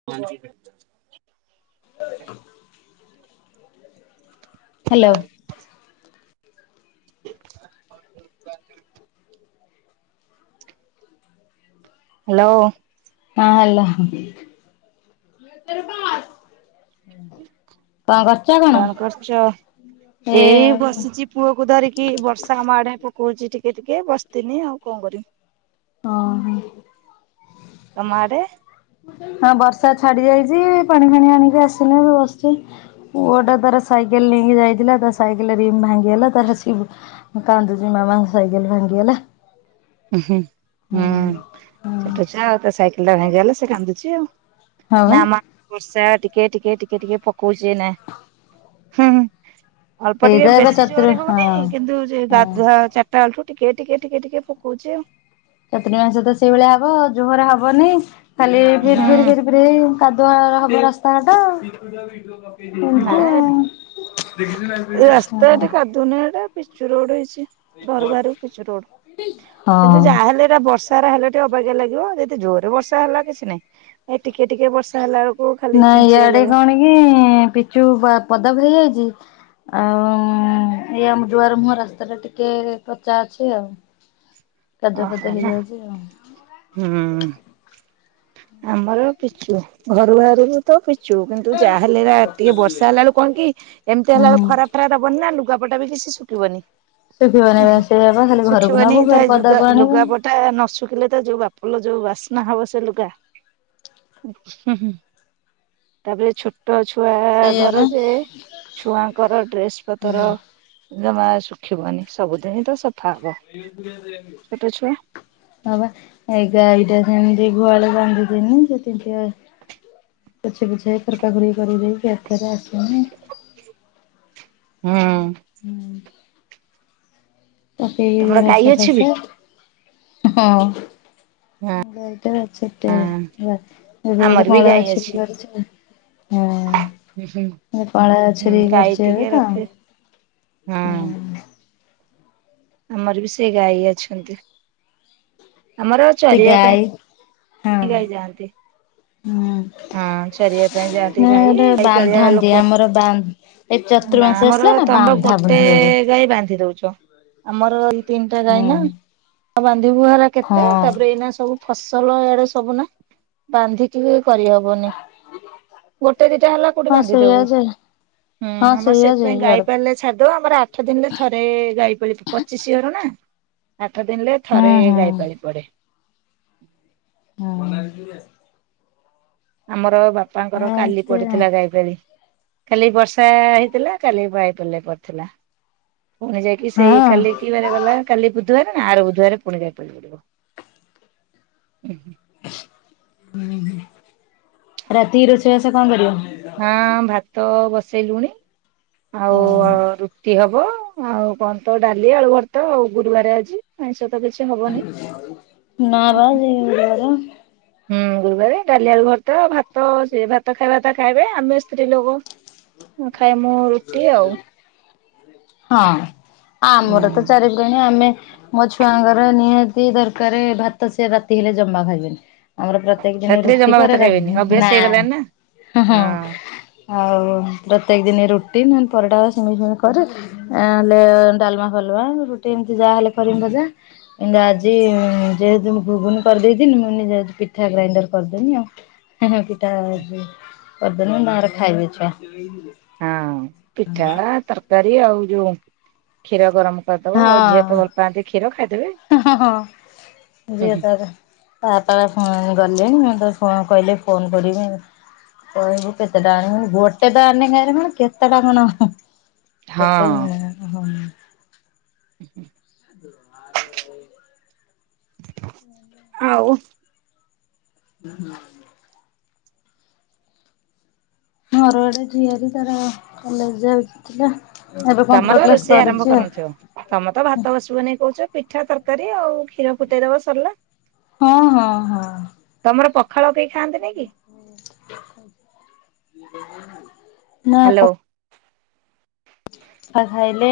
[unintelligible] Hello. [inaudible] Hello. ହଁ hello. [unintelligible] କଣ କ କଣ କରୁଛ? ଏଇ ବସିଛି ପୁଅକୁ ଧରିକି ବର୍ଷ ଆମ ଆଡେ ପକଉଛି ଟିକେ ଟିକେ ବସିଥିନି ଆଉ କଣ କରିବି। ହ ଆମଆଡେ? ହଁ ବର୍ଷା ଛାଡି ଯାଇଛି, ପାଣି ଫାଣି ଆଣିକି ଆସିନି ଏବେ ବସିଛି। ପୁଅଟା ତାର ସାଇକେଲ ନେଇକି ଯାଇଥିଲା। ତା ସାଇକେଲ ରିମ୍ ଭାଙ୍ଗିଗଲା। ତାର ଆସିକି ହଁ କାନ୍ଦୁଛି, ମାମା ସାଇକେଲ ଭାଙ୍ଗିଗଲା। ଉ ହୁଁ ହୁଁ ହୁଁ ଛୋଟଛୁଆ, ଆଉ ତା ସାଇକେଲ ଟା ଭାଙ୍ଗିଗଲା, ସେ କାନ୍ଦୁଚି ଆଉ। ହଁ ବା ନା ମା ବର୍ଷା ଟିକେ ଟିକେ ଟିକେ ଟିକେ ପକଉଛି ଏଇନା। ହୁଁ ହୁଁ। ଅଳ୍ପ ଏଇ ତ ଟିକେ ଏବେ ବେଶୀ ଚତୁର ଜୋରରେ ହଁ ହଉନି, କିନ୍ତୁ ହଁ ଗାଧୁଆ ଚାଟାବେଳଠୁ ଟିକେ ଟିକେ ଟିକେ ଟିକେ ପ କଉଛି। ଚତୁର ମାସିଆ ତ ସେଇଭଳିଆ ହବ। ଜୋର୍ ହବନି, ଖାଲି ବିର୍ ବିର୍ ହୁଁ ବିର୍ ରେ କାଦୁଆ ହବ ରାସ୍ତାଘାଟ। ନା ଏମିତି ଆଉ ଦୁନିଆ ଟା ପିଚୁ ରୋଡ ହେଇଛି। ଘରୁ ବାହାର ପିଚୁ ରୋଡ। କିନ୍ତୁ ହଁ। ଯାହାହେଲେ ପୁରା ବର୍ଷାରେ ହେଲେ ଟିକେ ଅବାଗିଆ ଲାଗିବ। ଯଦି ଜୋରରେ ବର୍ଷା ହେଲା କିଛି ନାଇଁ, ଏ ଟିକେ ଟିକେ ବର୍ଷା ହେଲା ଅ ନାଇ ଇଆଡେ କଣ କି, ପିଚୁ ବା ପଦାକୁ ହେଇ ଯାଇଛି। ଆଉ ଏ ଆମ ଦୁଆର ମୁହଁ ରାସ୍ତାଟା ଟିକେ କଚା ଅଛି ଆଉ। କାଦୁଅ ଫାଦୁଅ ଓହୋ ନା। ହେଇଯାଉଛି ଆଉ ହୁଁ ଆମର ପିଚୁ, ଘରୁ ବାହାରିବୁ ତ ପିଛୁ, କିନ୍ତୁ ଯାହା ହେଲେ ଆଜି ଟିକେ ବର୍ଷା ହେଲା ବେଳକୁ କଣ କି, ଏମିତି ହୁଁ। ହେଲାବେଳକୁ ଖରା ଫରା ଦବନି ନା, ଲୁଗାପଟା ବି କିଛି ଶୁଖିବନି। ଶୁଖିବନି ସେ, ଖାଲି ଘରକୁ ନବୁ ଫେର୍ ପଦାକୁ ଆଣିବୁ ଲୁଗା ପଟା ନ ଶୁଖିଲେ ତ ଜଉ ବାପଲ ଜଉ ବାସ୍ନା ହବ ସେ ଲୁଗା। ହୁଁ ହୁଁ, ତାପରେ ଛୋଟ ଛୁ ଛୁଆ ସେଇଆ ଘର ବା। ଯେ, ଛୁଆଙ୍କର ଡ୍ରେସ ପତର। ଜମା ଶୁଖିବନି, ସବୁଦିନ ହି ତ ସଫା ହବ। [inaudible] ଛୋଟ ଛୁଆ। ହଁବା ଏଇ ଗାଈଟା ସେମିତି ଗୁଆଳ ବାନ୍ଧୁଥିନି, ସେତିତି ପୋଛି ପୋଛାକି ଖରକା ଖରକି କରିଦେଇକି ଏଥର ଆସିନି। ହୁଁ। ପକେଇଲି ତମର ଗାଈ ହସ ଅଛି ବି ଭସ, ହଁ। [unintelligible] ଏବେ ଗୋଟେ ଆମର ବି କଅଁଳା ଗାଈ ବାଛୁରୀ ଅଛି। କରିଛି ନା ହଁ, କଅଁଳା ବାଛୁରୀ କରିଛି ଏବେ ତ। ହଁ। ଆମର ବି ସେଇ ଗାଈ ଅଛନ୍ତି। ଆମର ସେ ଚରିବା ଗାଈ ହଁ ପାଇଁ ଗାଇ ଯାଆନ୍ତି। ହୁଁ। ହଁ ଚରିବା ପାଇଁ ଯାଆନ୍ତି ନା ଗାଈ ଗୋଟେ ଗାଈ ପଳିଆ ବାନ୍ଧନ୍ତି ଲୋକ। ଆମର ବା ଏ [inaudible] ନା ଆମର, ଆସିଲା ନା ତମର ବାନ୍ଧା ଗୋଟେ ବୁନ୍ଧି ହେବେ ଗାଈ ବାନ୍ଧି ଦଉଛ। ଆମର ଏଇ ତିନିଟା ଗାଈ ହୁଁ ନା, ଆ ବାନ୍ଧିବୁହାରା ହଁ କେତେ ତାପରେ ଏଇନା ସବୁ ଫସଲ ଏଆଡେ ସବୁ ନା। ବାନ୍ଧିକି ବି କରିହବନି। ଗୋଟେ ଦିଟା ହେଲା କୋଉଠି ହଁ ସେଇଆ ବାନ୍ଧିଦବୁ। ଯେ ହୁଁ ହଁ ଆମର ସେଇଆ ଯେ ସେଥିପାଇଁ ଗାଇ ଇଆଡେ ପାଳି ଲେ ଛାଡି ଦଉ ଆମର ଆଠ ଦିନରେ ଥରେ ଗାଈ ପାଳି ପ ପଚିଶି ଘର ନା? ଆଠ ଦିନରେ ହୁଁ ଥରେ ହୁଁ ଗାଇପାଳି ପଡେ। ହୁଁ। ଆମର ବାପାଙ୍କର କାଲି ଏମତି ପଡିଥିଲା ଗାଈ ପଳି। କାଲି ବର୍ଷା ହେଇଥିଲା କାଲି ବାଇପାଲେ ପଡିଥିଲା ପୁଣି ଯାଇକି ସେଇ ହଁ କାଲି କି ବାରେ ଗଲା କାଲି ବୁଧବାର ନା ଆର ବୁଧବାର ପୁଣି ଗାଇ ପାଳି ପଡିବ ଉଁ ହୁଁ। ଉଁ ହୁଁ ରାତି ରୋଷେଇବାସ କଣ କରିବ? ହଁ ଭାତ ବସେଇଲୁଣି ଆଉ ହଁ ଅ ରୁଟି ହବ। ଆଉ କଣ ତ ଡାଲି ଆଳୁ ର୍ଭତା ଆଉ ଗୁରୁବାରେ ଆଜି ଆଇଁଶ ତ କିଛି ହବନି [unintelligible] ହୁଁ ଗୁରୁବାର ଡାଲିଆଳୁ ର୍ଭତା ଭାତ ସେ ଭାତ ଖାଇବାତା ଖାଇବେ ଆମେ ସ୍ତ୍ରୀ ଲୋକ ଉଁ ଖାଇ ମୁଁ ରୁଟି ଆଉ ଉଁ। କିଆଁଣି ଆମେ ମୋ ଛୁଆଙ୍କର ନିହାତି ଦରକାରେ ଭାତ ସେ ରାତି ହେଲେ ଜମା ଖାଇବେନି। ଆମର ପ୍ରତ୍ୟେକ ଦିନି ରାତିରେ ରୁଟି ଜମା ଭାତ କରେ ରା ଖାଇବେନି ଅଭ୍ୟାସ ନା ହେଇଗଲାଣି ହଁ ହଁ। ଆଉ ପ୍ରତ୍ୟେକ ଦିନି ରୁଟି ନହେଲେ ପରଟା ସିମେଇଁ ଫିମେଇ କରୁ। ଏ ହେଲେ ଡାଲମା ଫାଲମା ରୁଟି ଏମିତି ଯାହା ହେଲେ କରିବି ଭଜା। କିନ୍ତୁ ଆଜି ଯେହେତୁ ମୁଁ ଘୁଗୁନି କରିଦେଇଥିଲି ମୁଁ କହିନି ଯାଉଛି ପିଠା ଗ୍ରାଇଣ୍ଡର କରିଦେମି ଆଉ। ହେଁ ହେଁ ପିଠା ଏଯୋ କରିଦେଲେ ତାଙ୍କର ଖାଇବେ ଛୁଆ। ହଁ ପିଠା ତରକାରୀ ଆଉ ଯୋଉ କ୍ଷୀର ଗରମ କରିଦବ ହଁ। ଝିଅ ତ ଭଲ ପାଆନ୍ତି କ୍ଷୀର ଖାଇଦେବେ ହଁ ହଁ ହୁଁ ଯିଏ ହୁଁ। ତାର ତା ବାପା ଫୋ ଗଲେଣି ମୁଁ ତ ଫୋ କହିଲେ ଫୋନ କରିବି। କହିବୁ କେତେ ଟା ଆଣିବି ଗୋଟେ ତ ଆଣିଲେ କାହିଁରେ କଣ କେତେ ଟା କଣ ହଁ ହଁ। କେତେ ହଁ? ଉଁ ହୁଁ। [unintelligible] ଆଉ? ହୁଁ ହୁଁ। ମୋର ଗୋଟେ ଝିଆରି ତାର କଲେଜ ଯାଉଥିଲା ଏବେ ତମର କମ୍ପ୍ୟୁଟର କ୍ଲାସ ରୋଷେଇ ଆରମ୍ଭ କରୁଛି ଆଉ। କରିନଥିବ ତମେ ତ ଭାତ ବସିବ ନେଇ କହୁଛ ପିଠା ତରକାରୀ ଆଉ କ୍ଷୀର ଫୁଟେଇ ଦବ ସରିଲା। ହଁ ହଁ ହଁ। ତମର ପଖାଳ କେଇ ଖାଆନ୍ତିନି କି? ନା ହ୍ୟାଲୋ ପ ଫା ଖାଇଲେ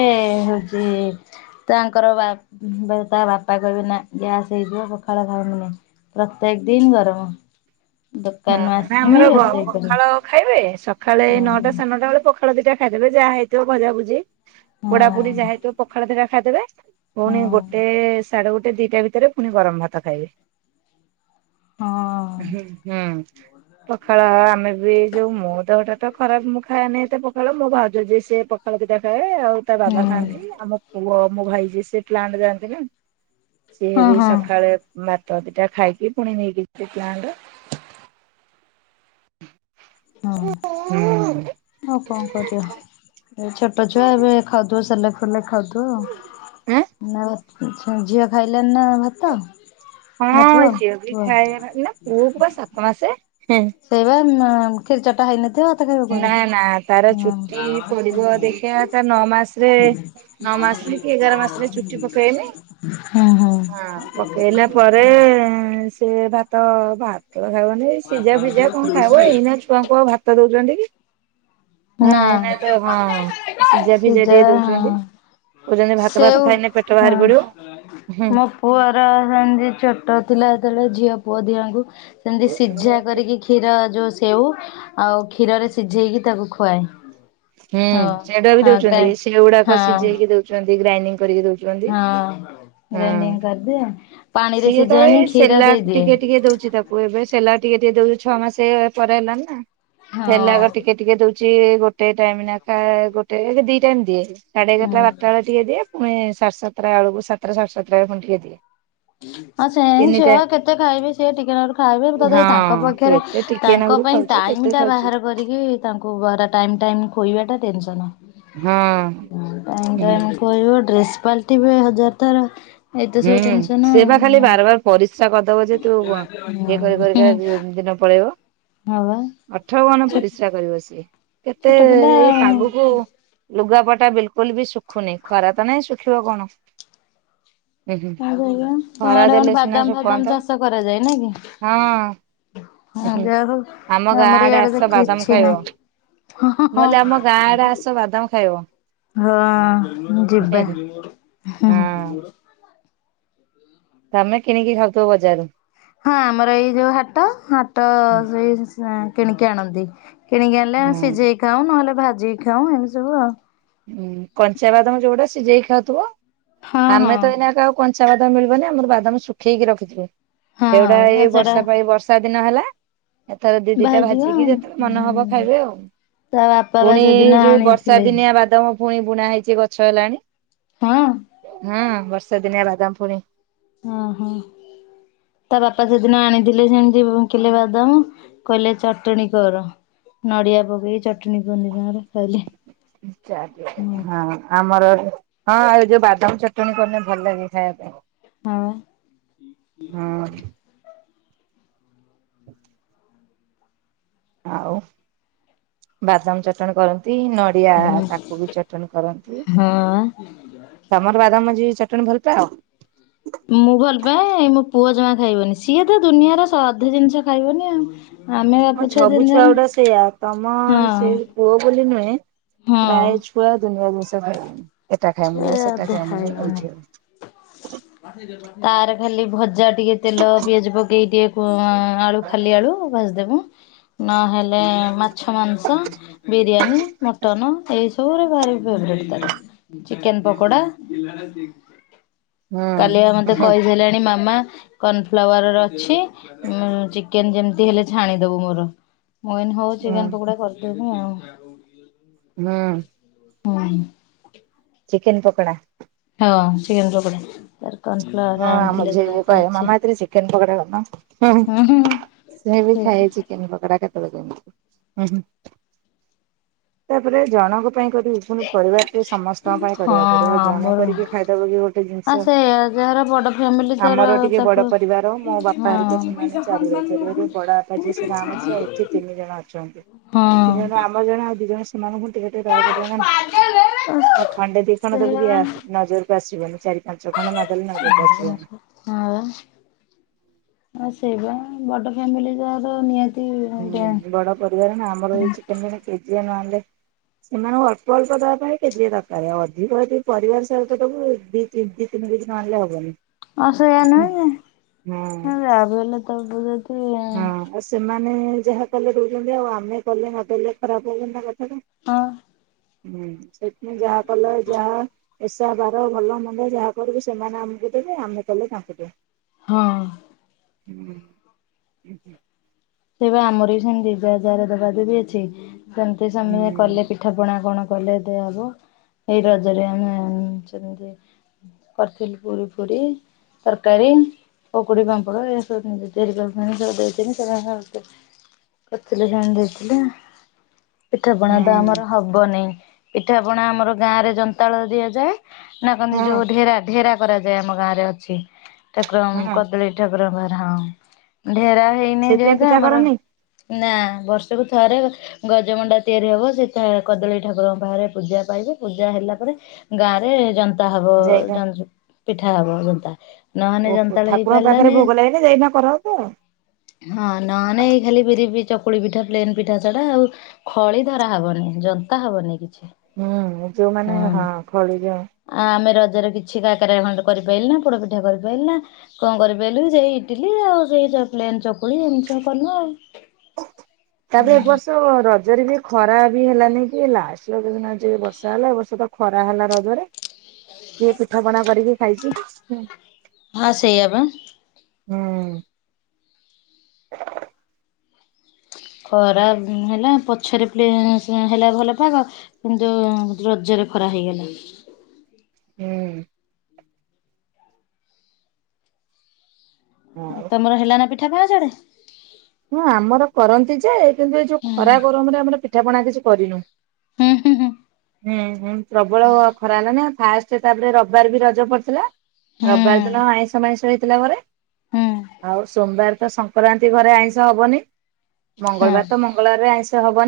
ହଉଛି ତାଙ୍କର ବା ତା ବାପା କହିବେ ନା ଗ୍ୟାସ୍ ହେଇଯିବ ପଖାଳ ଖାଇବିନି। ପ୍ରତ୍ୟେକ ଦିନ ଗରମ। ହୁଁ ଦୋକାନରୁ ନା ଆସିମି ଆମର ବ ରୋଷେଇ କରିବି। ପଖାଳ ଖାଇବେ ସକାଳେ ନଅଟା ହଁ ସାଢେ ନଅଟା ବେଳେ ପଖ ପଖାଳ ଦିଟା ଖାଇଦେବେ ଯାହା ହେଇଥିବ ଭଜାଭୁଜି ପୋଡା ପୋଡି ହଁ। ଯାହା ହେଇଥିବ ପଖାଳ ଦିଟା ଖାଇଦେବେ ହଁ ପୁଣି ଗୋଟେ ସାଢେ ଗୋଟେ ଦିଟା ଭିତରେ ପୁଣି ଗରମ ଭାତ ଖାଇବେ। ହଁ। ହୁଁ ହୁଁ। ପଖାଳ ଆମେ ବି ଯୋଉ ମୁଁ ଦେହଟା ତ ଖରାପ ମୁଁ ଖାଇଏନି ଏତେ ପଖାଳ ମୁଁ ଭାଉଜ ଯିଏ ସିଏ ପଖାଳ ଦିଇଟା ଖାଏ ଆଉ ତା ହୁଁ ବାବା ଖାଆନ୍ତି ଆମ ପୁଅ ମୋ ଭାଇ ଯିଏ ସିଏ ପ୍ଲାଣ୍ଟ ଯାଆନ୍ତି ନା ସିଏ ହଁ ବି ହଁ ସଖାଳେ ଭାତ ଦିଇଟା ଖାଇକି ପୁଣି ନେଇକି ଯି ପ୍ଲାଣ୍ଟ ହୁଁ ହଁ ଆଉ କଣ କରିବା। ଏଇ ଛୋଟ ଛୁଆ ଏବେ ଖାଉଥୁବ ସେଲାକ ଫେଲାକ ଖାଉଥୁବ ନା ଏ ଆଛା ଝିଅ ଖାଇଲାଣି ନା ଭା ହଁ ଝିଅ ବି ପୁଅ ଖାଏ ଭା ନା ପୁଅକୁ ପା ସାତ ମାସେ ହେଁ। ସେଇପା ନ କ୍ଷୀରି ଚଟା ହେଇନଥିବ ତ ନା ନା ତାର ଚୁଟି ପଡିବ ଦେଖିବା ତା ନଅ ମାସରେ ନଅ ମାସରେ କି ଏଗାର ମାସରେ ଚୁଟି [unintelligible] ପଡେ ପକେଇନି ହଁ ହଁ। ପରେ ସେ ଭାତ ଭାତ ତ ଖାଇବନି ଏଇ ସିଜା ଫିଜା କଣ ଖାଇବ ଏଇନା ଛୁଆଙ୍କୁ ଆଉ ଭାତ ଦୋଉଚନ୍ତି ନା ହଁ ସିଝା ଫିଜା ସିଜା ଟିକେ ଦଉଛନ୍ତି କହୁଛନ୍ତି ଭାତ ଭାତ ସେଉ ଖାଇଲେ ପେଟ ହଁ ବାହାରି ପଡିବ ହୁଁ ମୋ ପୁଅର ସେମତି ଛୋଟ ଥିଲା ଯେତେବେଳେ ଝିଅ ପୁଅ ଦିଜଣଙ୍କୁ ସେମତି ସିଝା କରିକି ଖି କ୍ଷୀର ଯୋଉ ସେଉ ଆଉ କ୍ଷୀରରେ ସିଝେଇକି ତାକୁ ଖୁଆଏ। ହୁଁ ହଁ ସେଇଟା ବି ହଁ ଗ୍ରା ଦୋଉଚନ୍ତି ସେ ଯୋଉଗୁଡାକ ହଁ ସିଜେଇକି ଦୋଉଚନ୍ତି ଗ୍ରାଇଣ୍ଡିଙ୍ଗ କରିକି ଦୋଉ ହଁ ଗ୍ରାଇଣ୍ଡି କରିଦିଏ ପାଣିରେ ସିଏ ସିଝାଏନି କ୍ଷୀର ଦେଇଦିଏ। ଆଉ ଏବେ ସେଲାକ ଟିକେ ଟିକେ ଦୋଉ ଛଅ ମାସେ ପରେ ହେଲାଣି ନା ହଁ ସେଲାକ ଟିକେ ଟିକେ ଦୋଉ ଚି ଗୋଟେ ଟାଇମ ନାଖା ଗୋଟେ ସେ ଦି ଟାଇମ୍ ଦିଏ ସାଢେ ଏଗାରଟା ହୁଁ। ବାରଟା ବେଳେ ଟିକେ ଦିଏ ପୁଣି ସାଡ ସାତଟା ବେଳକୁ ସାତଟା ସାଢେ ସାତଟ ବେଳେ ଫୁଣି ଟିକେ ଦିଏ। ହଁ ସେ ତିନିଟା ଛୁଆ କେତେ ଖାଇବେ ସିଏ ଟିକେ ନାଖୁରୁ ଖାଇବେ ତଥାପି ତାଙ୍କ ହଁ ପକ୍ଷର କେତେ ଟିକିଏ ତାଙ୍କ ନାକୁରୁ ପାଇଁ ଖାଉଛି କେତେ ଟାଇମିଟା ଖାଉଛି ବାହାର କରିକି ତାଙ୍କୁ ବହାରା ଟାଇମ ଟାଇମ ଖୋଇବାଟା ଟେନସନ। ହଁ। ଅଁ ଟାଇମ ହୁଁ ଟାଇମ କହିବ ଡ୍ରେସ ପାଲଟିବେ ହଜାର ଥର। ଏଇତ ସବୁ ଟେନସ ସେଇପା ଖାଲି ବାରବାର ପରିସ୍ରା କରିଦବ ଯେ ତୁ ଆ ଇଏ କରି କରିକା ଯି ଦିନ ପଳେଇବ। ହଁ ବା। ଅଠର ବହନ ପରିସ୍ରା କରିବ ସିଏ କେତେ ଛୋଟ ପିଲା ଏଇ ଆଉ ପାଗକୁ ଲୁଗାପଟା ବିଲକୁଲ ବି ଶୁଖୁନି ଖରା ତ ନାହିଁ ଶୁଖିବ କଣ। ହୁଁ ହୁଁ ହଁ [unintelligible] ତମେ ଖରା ଆଡେ କଣ ଦେଲେ ସିନା ବାଦାମ ଫାଦାମ ଶୁଖନ୍ତା ଚାଷ କରାଯାଏ ନା କି? ହଁ। ହଁ ହୁଁ ଯାହୋଉ ଆମ ଆ ଗାଁ ଆମର ଆଡେ ଇଆଡେ ଆସ ତ ବାଦାମ କିଛି ଖାଇବ ନା। ହ ହ ମୁଁ କହିଲି ଆମ ଗାଁ ଆଡେ ହଁ। ଆସ ବାଦାମ ଖାଇବ ହଁ ହଁ ଯିବା ହୁଁ ହଁ ହୁଁ ତମେ କିଣିକି ଖାଉଥୁବ ବଜାରରୁ। ହଁ ଆମର ଏଇ ଯୋଉ ହାଟ ହାଟ ହୁଁ ସେଇ ସ୍ କିଣିକି ଆଣନ୍ତି। କିଣିକି ଆଣଲେ ଆମେ ହୁଁ ସିଜେଇକି ଖାଉ ନହେଲେ ଭାଜିକି ଖାଉ ଏମିତି ସବୁ ଆଉ। ଉଁ କଞ୍ଚା ବାଦାମ ଯୋଉଟା ସିଜେଇକି ଖାଉଥୁବ ହଁ ଆମେ ହଁ। ତ ଏଇନାକେ ଆଉ କଞ୍ଚା ବାଦାମ ମିଳିବନି ଆମର ବାଦାମ ଶୁଖେଇକି ରଖିଥିବୁ ହଁ ସେଗୁଡା ହଁ ଏଇ ସେଟା ବର୍ଷା ପାଇଁ ବର୍ଷ୍ ଷା ଦିନ ହେଲା କେତଳେ ଦିଇ ଦିଇଟା ବାହାରିଯିବ ଆଉ। ଭାଜିକି ଯେତଳେ ମନ ହବ ଖାଇବେ ଆଉ। ତା ବାପା ବା ପୁଣି ଏଇ ସେଦିନ ଯୋଉ ବର୍ଷା ଆଣିଥିଲେ ଦିନିଆ ବାଦମ ପୁଣି ବୁଣା ହେଇଚି ଏ ଗଛ ହେଲାଣି। ହଁ। ହଁ ବର୍ଷା ଦିନିଆ ବାଦାମ ଫୁଣି ଓହୋ ତା ବାପା ସେଦିନ ଆଣିଥିଲେ ସେମତି ବ କିଲେ ବାଦାମ। କହିଲେ ଚଟଣ କର ନଡିଆ ପକେଇି ଚଟଣ ପନିବାର କହିଲେ। ହୁଁ ହଁ। ଆମର ହଁ ଏ ଯୋଉ ବାଦାମ ଚଟଣି କଲେ ଭଲ ଲାଗେ ଖାଇବା ପାଇଁ। ହଁ। ହଁ। [unintelligible] ଆଉ ବାଦାମ ଚଟଣି କରନ୍ତି ନ ନଡିଆ ତାକୁ ବି ଚଟଣ କରନ୍ତି। ହଁ। ତମର ବାଦାମ ଯ ଚଟଣି ଭଲପାଏ ଆଉ। ମୁଁ ଭଲ ପାାଏ ମୋ ପୁଅ ଜମା ଖାଇବନି ସିଏ ତ ଦୁନିଆର ସୁଆଦିଆ ଜିନିଷ ଖାଇବନି ଆଉ। ଆମେ ବାପ ହଁ ସବୁ ତିନି ଜଣ ଛୁଆ ଗୁଡା ସେଇଆ ତମ ହଁ ସେ ପୁଅ ବୋଲି ନୁହେଁ। ହଁ। ପୁରା ଦୁନଆ ଜିନିଷ ଖ ଏ ଖାଇ ସେ ମାନେ ସେଟା ଅଧେ ଖାଇ ମାନେ ଖାଇବନି। ଏଇଠି ତାର ଖାଲି ଭଜା ଟିକେ ତେଲ ପିଆଜ ପକେଇକି ଟିକେ ଆଳୁ ଖାଲି ଆଳୁ ଭାଜି ଦେବ ନହେଲେ ମାଛ ମାଂସ ବିରିଆନୀ ମଟନ ଏସବୁ ରେ ଭାରି ଚିକେନ୍ ପକୋଡ଼ା। କାଲିଆ ମତେ ହୁଁ କହିଦେଲେଣି ମାମା କର୍ନଫ୍ଲାୱାର ର ଅଛି ଚି କେନ୍ ଯେମ୍ତି ହେଲେ ଛାଣିଦବୁ ମୋର ମୁଁ ଏନ୍ ହଉ ଚିକେନ୍ ପକୋଡ଼ା କରି ଦେମି ଆଉ। ହୁଁ। [inaudible] ଚିକେନ୍ ପୋକୋଡ଼ା। ହାଁ ଅ ଚିକେନ୍ ପୋକ୍ଡ଼ା। ହଁ ଆଁ ମୋ ଝିଅ କଇବ ମାମା ଏତିରେ ଚିକେନ୍ ପକୋଡ଼ା କରୁନ ହୁଁ ହୁଁ। ସେ ବି ହୁଁ ଖାଏ ଚିକେନ୍ ପକ୍ଡ଼ା କେତବେଳେ କେମିତି। ତାପରେ ଜଣଙ୍କ ପାଇଁ କରିବି। ପୁଣି ପରିବାର୍ ଟି ସମସ୍ତଅଁ ପାଇଁ ହଁ କରିଆକୁ ପଡି଼ବ ଆଉ ଜଣେ ଆମର କରିକି ଖାଇଦବ କି ଗୋଟେ ହଁ ଜିନିଶ। ସେଇଆ ଯାହାର ବଡ ଫ୍ୟାମିଲି ତାର ଆମର ଟିକେ ବଡ଼ ତାକୁ ପରିବାର ମୋ ବାପା ହଁ ହେରିକା ସେମାନେ ଚାରି ବାଇ ସେଥିପାଇଁ ଯୋଉ ପଡ଼ା ଆଜି ସିନା ଆମ ସିଆ ଏଠି ତିନି ଜଣ ଅଛନ୍ତି ତିନି ଜଣ ହଁ ଆମର ଜଣେ ଆଉ ଦି ଜଣ ସେ ସେମାନଙ୍କୁ ଟିଏ ଟିଏ ଦଆକୁ ପଡିବ ନା ନାଇଁ ଆଉ ଖଣ୍ଡେ ଦି ଖଣ୍ଡ ଦବୁ ସେଇଆ ଯେ ବା। ଆ ନଜର୍ ଆସିବନି ଚାରି ପାଞ୍ଚ ଖଣ୍ଡ ନ ଦେଲେ ନାଇ ଘରକୁ ଆସିବେନି। ହଁ ବା ଆ ସେଇବା ବଡ ଫ୍ୟାମିଲି ମିଲି ଯାର ନିଆତି ହୁଁ ବଡ଼ ପରିବାର ନା ଆମର ଏ ଚିକେନ୍ ଏଣେ କେଜିଏ ନ ଆଣିଲେ ସେମାନଙ୍କୁ ଅଳ୍ପ ଅଳ୍ପ ଦବା ପାଇଁ କେଜିଏ ଦରକାରେ ଅଧିକ ୟଦି ପରିବାର୍ ସହିତ ଦବୁ ତିନ୍ ତି ତିନି କେଜି ନ ଆଣିଲେ ହବନି। ଅଁ ସେୟା ହଁ ନୁହେଁ ଯାଆ ବି ହେଲେ ତ ହଁ ଅ ସେମାନେ ଯାହା କଲେ ଦଉଚନ୍ତି ଆଉ ଆମେ କଲେ ନଦେଲେ ଖରାପ୍ ହଉବ ନା କଥାଟା ହଁ। ହୁଁ ସେଥି ଯା କଲ ଯାଆ ଏସା ବାର ଭଲ ମନ୍ଦ ଯାହା କରିବୁ ସେମାନେ ଆମ୍କୁ ଦେବେ ଆମେ କଲେ ତାଙ୍କୁ ଦୋବୁ। ଅଁ [inaudible] [inaudible] ଏବା ଆମରି ବି ସେମ୍ତି ଯା ଯାଆର ଦେବା ଦୁବି ଅଛି ସେମିତି ସେମାନେ କଲେ ହୁଁ ପିଠା ପଣା କଣ କଲେ ଦିଆଅବ ଏଇ ରଜରେ ଆମେ ଚେମିତି କର୍ଥିଲୁ ପୁରୀ ଫୁରି। ତର୍କାରୀ, ପକୁଡି଼, ପାମ୍ପଡ଼ ଏ ସବୁ ଜିନି ତିଆରି କରି ଆଣି ଦେଇଥିନି [unintelligible] କର୍ଥିଲେ ଜଣେ ଦେଇଥିଲେ, ପିଠାପଣା ତ ଆମର ହବ୍ ବନେଇ ପିଠା ପଣା ଆମର ଗାଁ ରେ ଯନ୍ତାଳ ଦିଆଯାଏ, ନା କନ୍ତି ଯୋଉ ହଁ ଢେରା ଢେରା କରାଯାଏ ଆମ ଗାଁରେ ଅଛି ଠାକୁରଙ୍କ୍ ହଁ କଦଳୀଇ ଠାକୁରଙ୍କ ପାଖରେ ହଁ। ଢେରା ହେଇନି ସେଥିପାଇଁ ଯେହେତୁ ପିଠା ଆମର କରନି ନା ବର୍ଷକୁ ଥରେ ଗଜମଣ୍ଡା ତିଆରି ହବ ସେତା କଦଳେଇ ଠାକୁରଙ୍କ୍ ପାଖରେ ପୂଜା ପାଇବେ ପୂଜା ହେଲା ପରେ ଗାଁ ରେ ଜନ୍ତା ହବ ଯାଇନା ଜନ୍ ଜ ପିଠା ହବ ଜନ୍ତା। ନହେଲେ ଓ ପୁ ଜନ୍ତାଳ ଠାକୁରଙ୍କ ପାଖରେ ହେଇପାରିଲାନି ଭୋଗ ଲାଗିଲେ ଯାଇନା କରାହବ ଆଉ। ହଁ ନ ନେ ଏଇ ଖାଲି ବିରିି ପି ଚକୁଳି ପିଠା ପ୍ଲେନ୍ ପିଠା ଛଡ଼ା ଆଉ। ଖଳି ଧରା ହବନେଇ ଜନ୍ତା ହବନି କିଛି। ହୁଁ ଯୋଉମାନେ ହଁ ଖଳି ଦିଅନ୍ ଆ ଆମେ ରଜରେ କିଛି କାକ୍ରା ଖଣ୍ଡେ କରିପାଇଲୁନା ପୋଡ଼ପିଠା କରିପାଇଲୁନା କଁ କାରିପାଇଲୁ ସେଇ ଇଟ୍ଲି ଆଉ ସେଇ ଚ ପ୍ଲେନ ଚକୁଳି ଏମ୍ କନୁ ଆଉ। ତାପରେ ଏ ବର୍ଷ ରଜ୍ ଜରେ ଜିଏ ଖରା ବି ହେଲାନି କି ଲାଷ୍ଟ୍ ରଜ ଦିନ ଯେ ବର୍ଷା ଏଲା ଏ ବର୍ଷ ତ ଖରା ହେଲା ରଜରେ କିଏ ପିଠା ପଣା କରିକି ଖାଇଚି। ହାଁ ସେୟା ବା। ହୁଁ। ଖରା ହେଲା ପଛରେ ପେ ହେଲା ଭଲ ପାଗ। କିନ୍ତୁ ରଜରେ ଖରା ହେଇଗଲା। ହୁଁ। ଆଉ ତମର ହେଲାନା ପିଠାପଣା ସିଆଡ଼େ। ହଁ ଆମର କରନ୍ତି ଯେ, କିନ୍ତୁ ଏ ଯୋଉ ଖରା ଗରମରେ ଆମର ପିଠାପଣା କିଛି କରିନୋଉ। ହୁଁ ହୁଁ ହୁଁ ହୁଁ ହଁ ପ୍ରବଳ ଖରା ହେଲା ନା। ଫାଷ୍ଟ ତାପରେ ରବିବାର ବି ରଜ ପଡ଼ିଥିଲା, ହୁଁ ରବିବାର ଦିନ ଆଇଁଷ ମାଇଁଷ ହେଇଥିଲା ଘରେ। ହୁଁ ଆଉ ସୋମବାର ତ ସଂକ୍ରାନ୍ତି ଘରେ ଆଇଁଷ ହବନି। ହୁଁ ହଁ। ମଙ୍ଗଳବାର ତ ମଙ୍ଗଳବାରରେ ଆଇଁଷ ହବନି।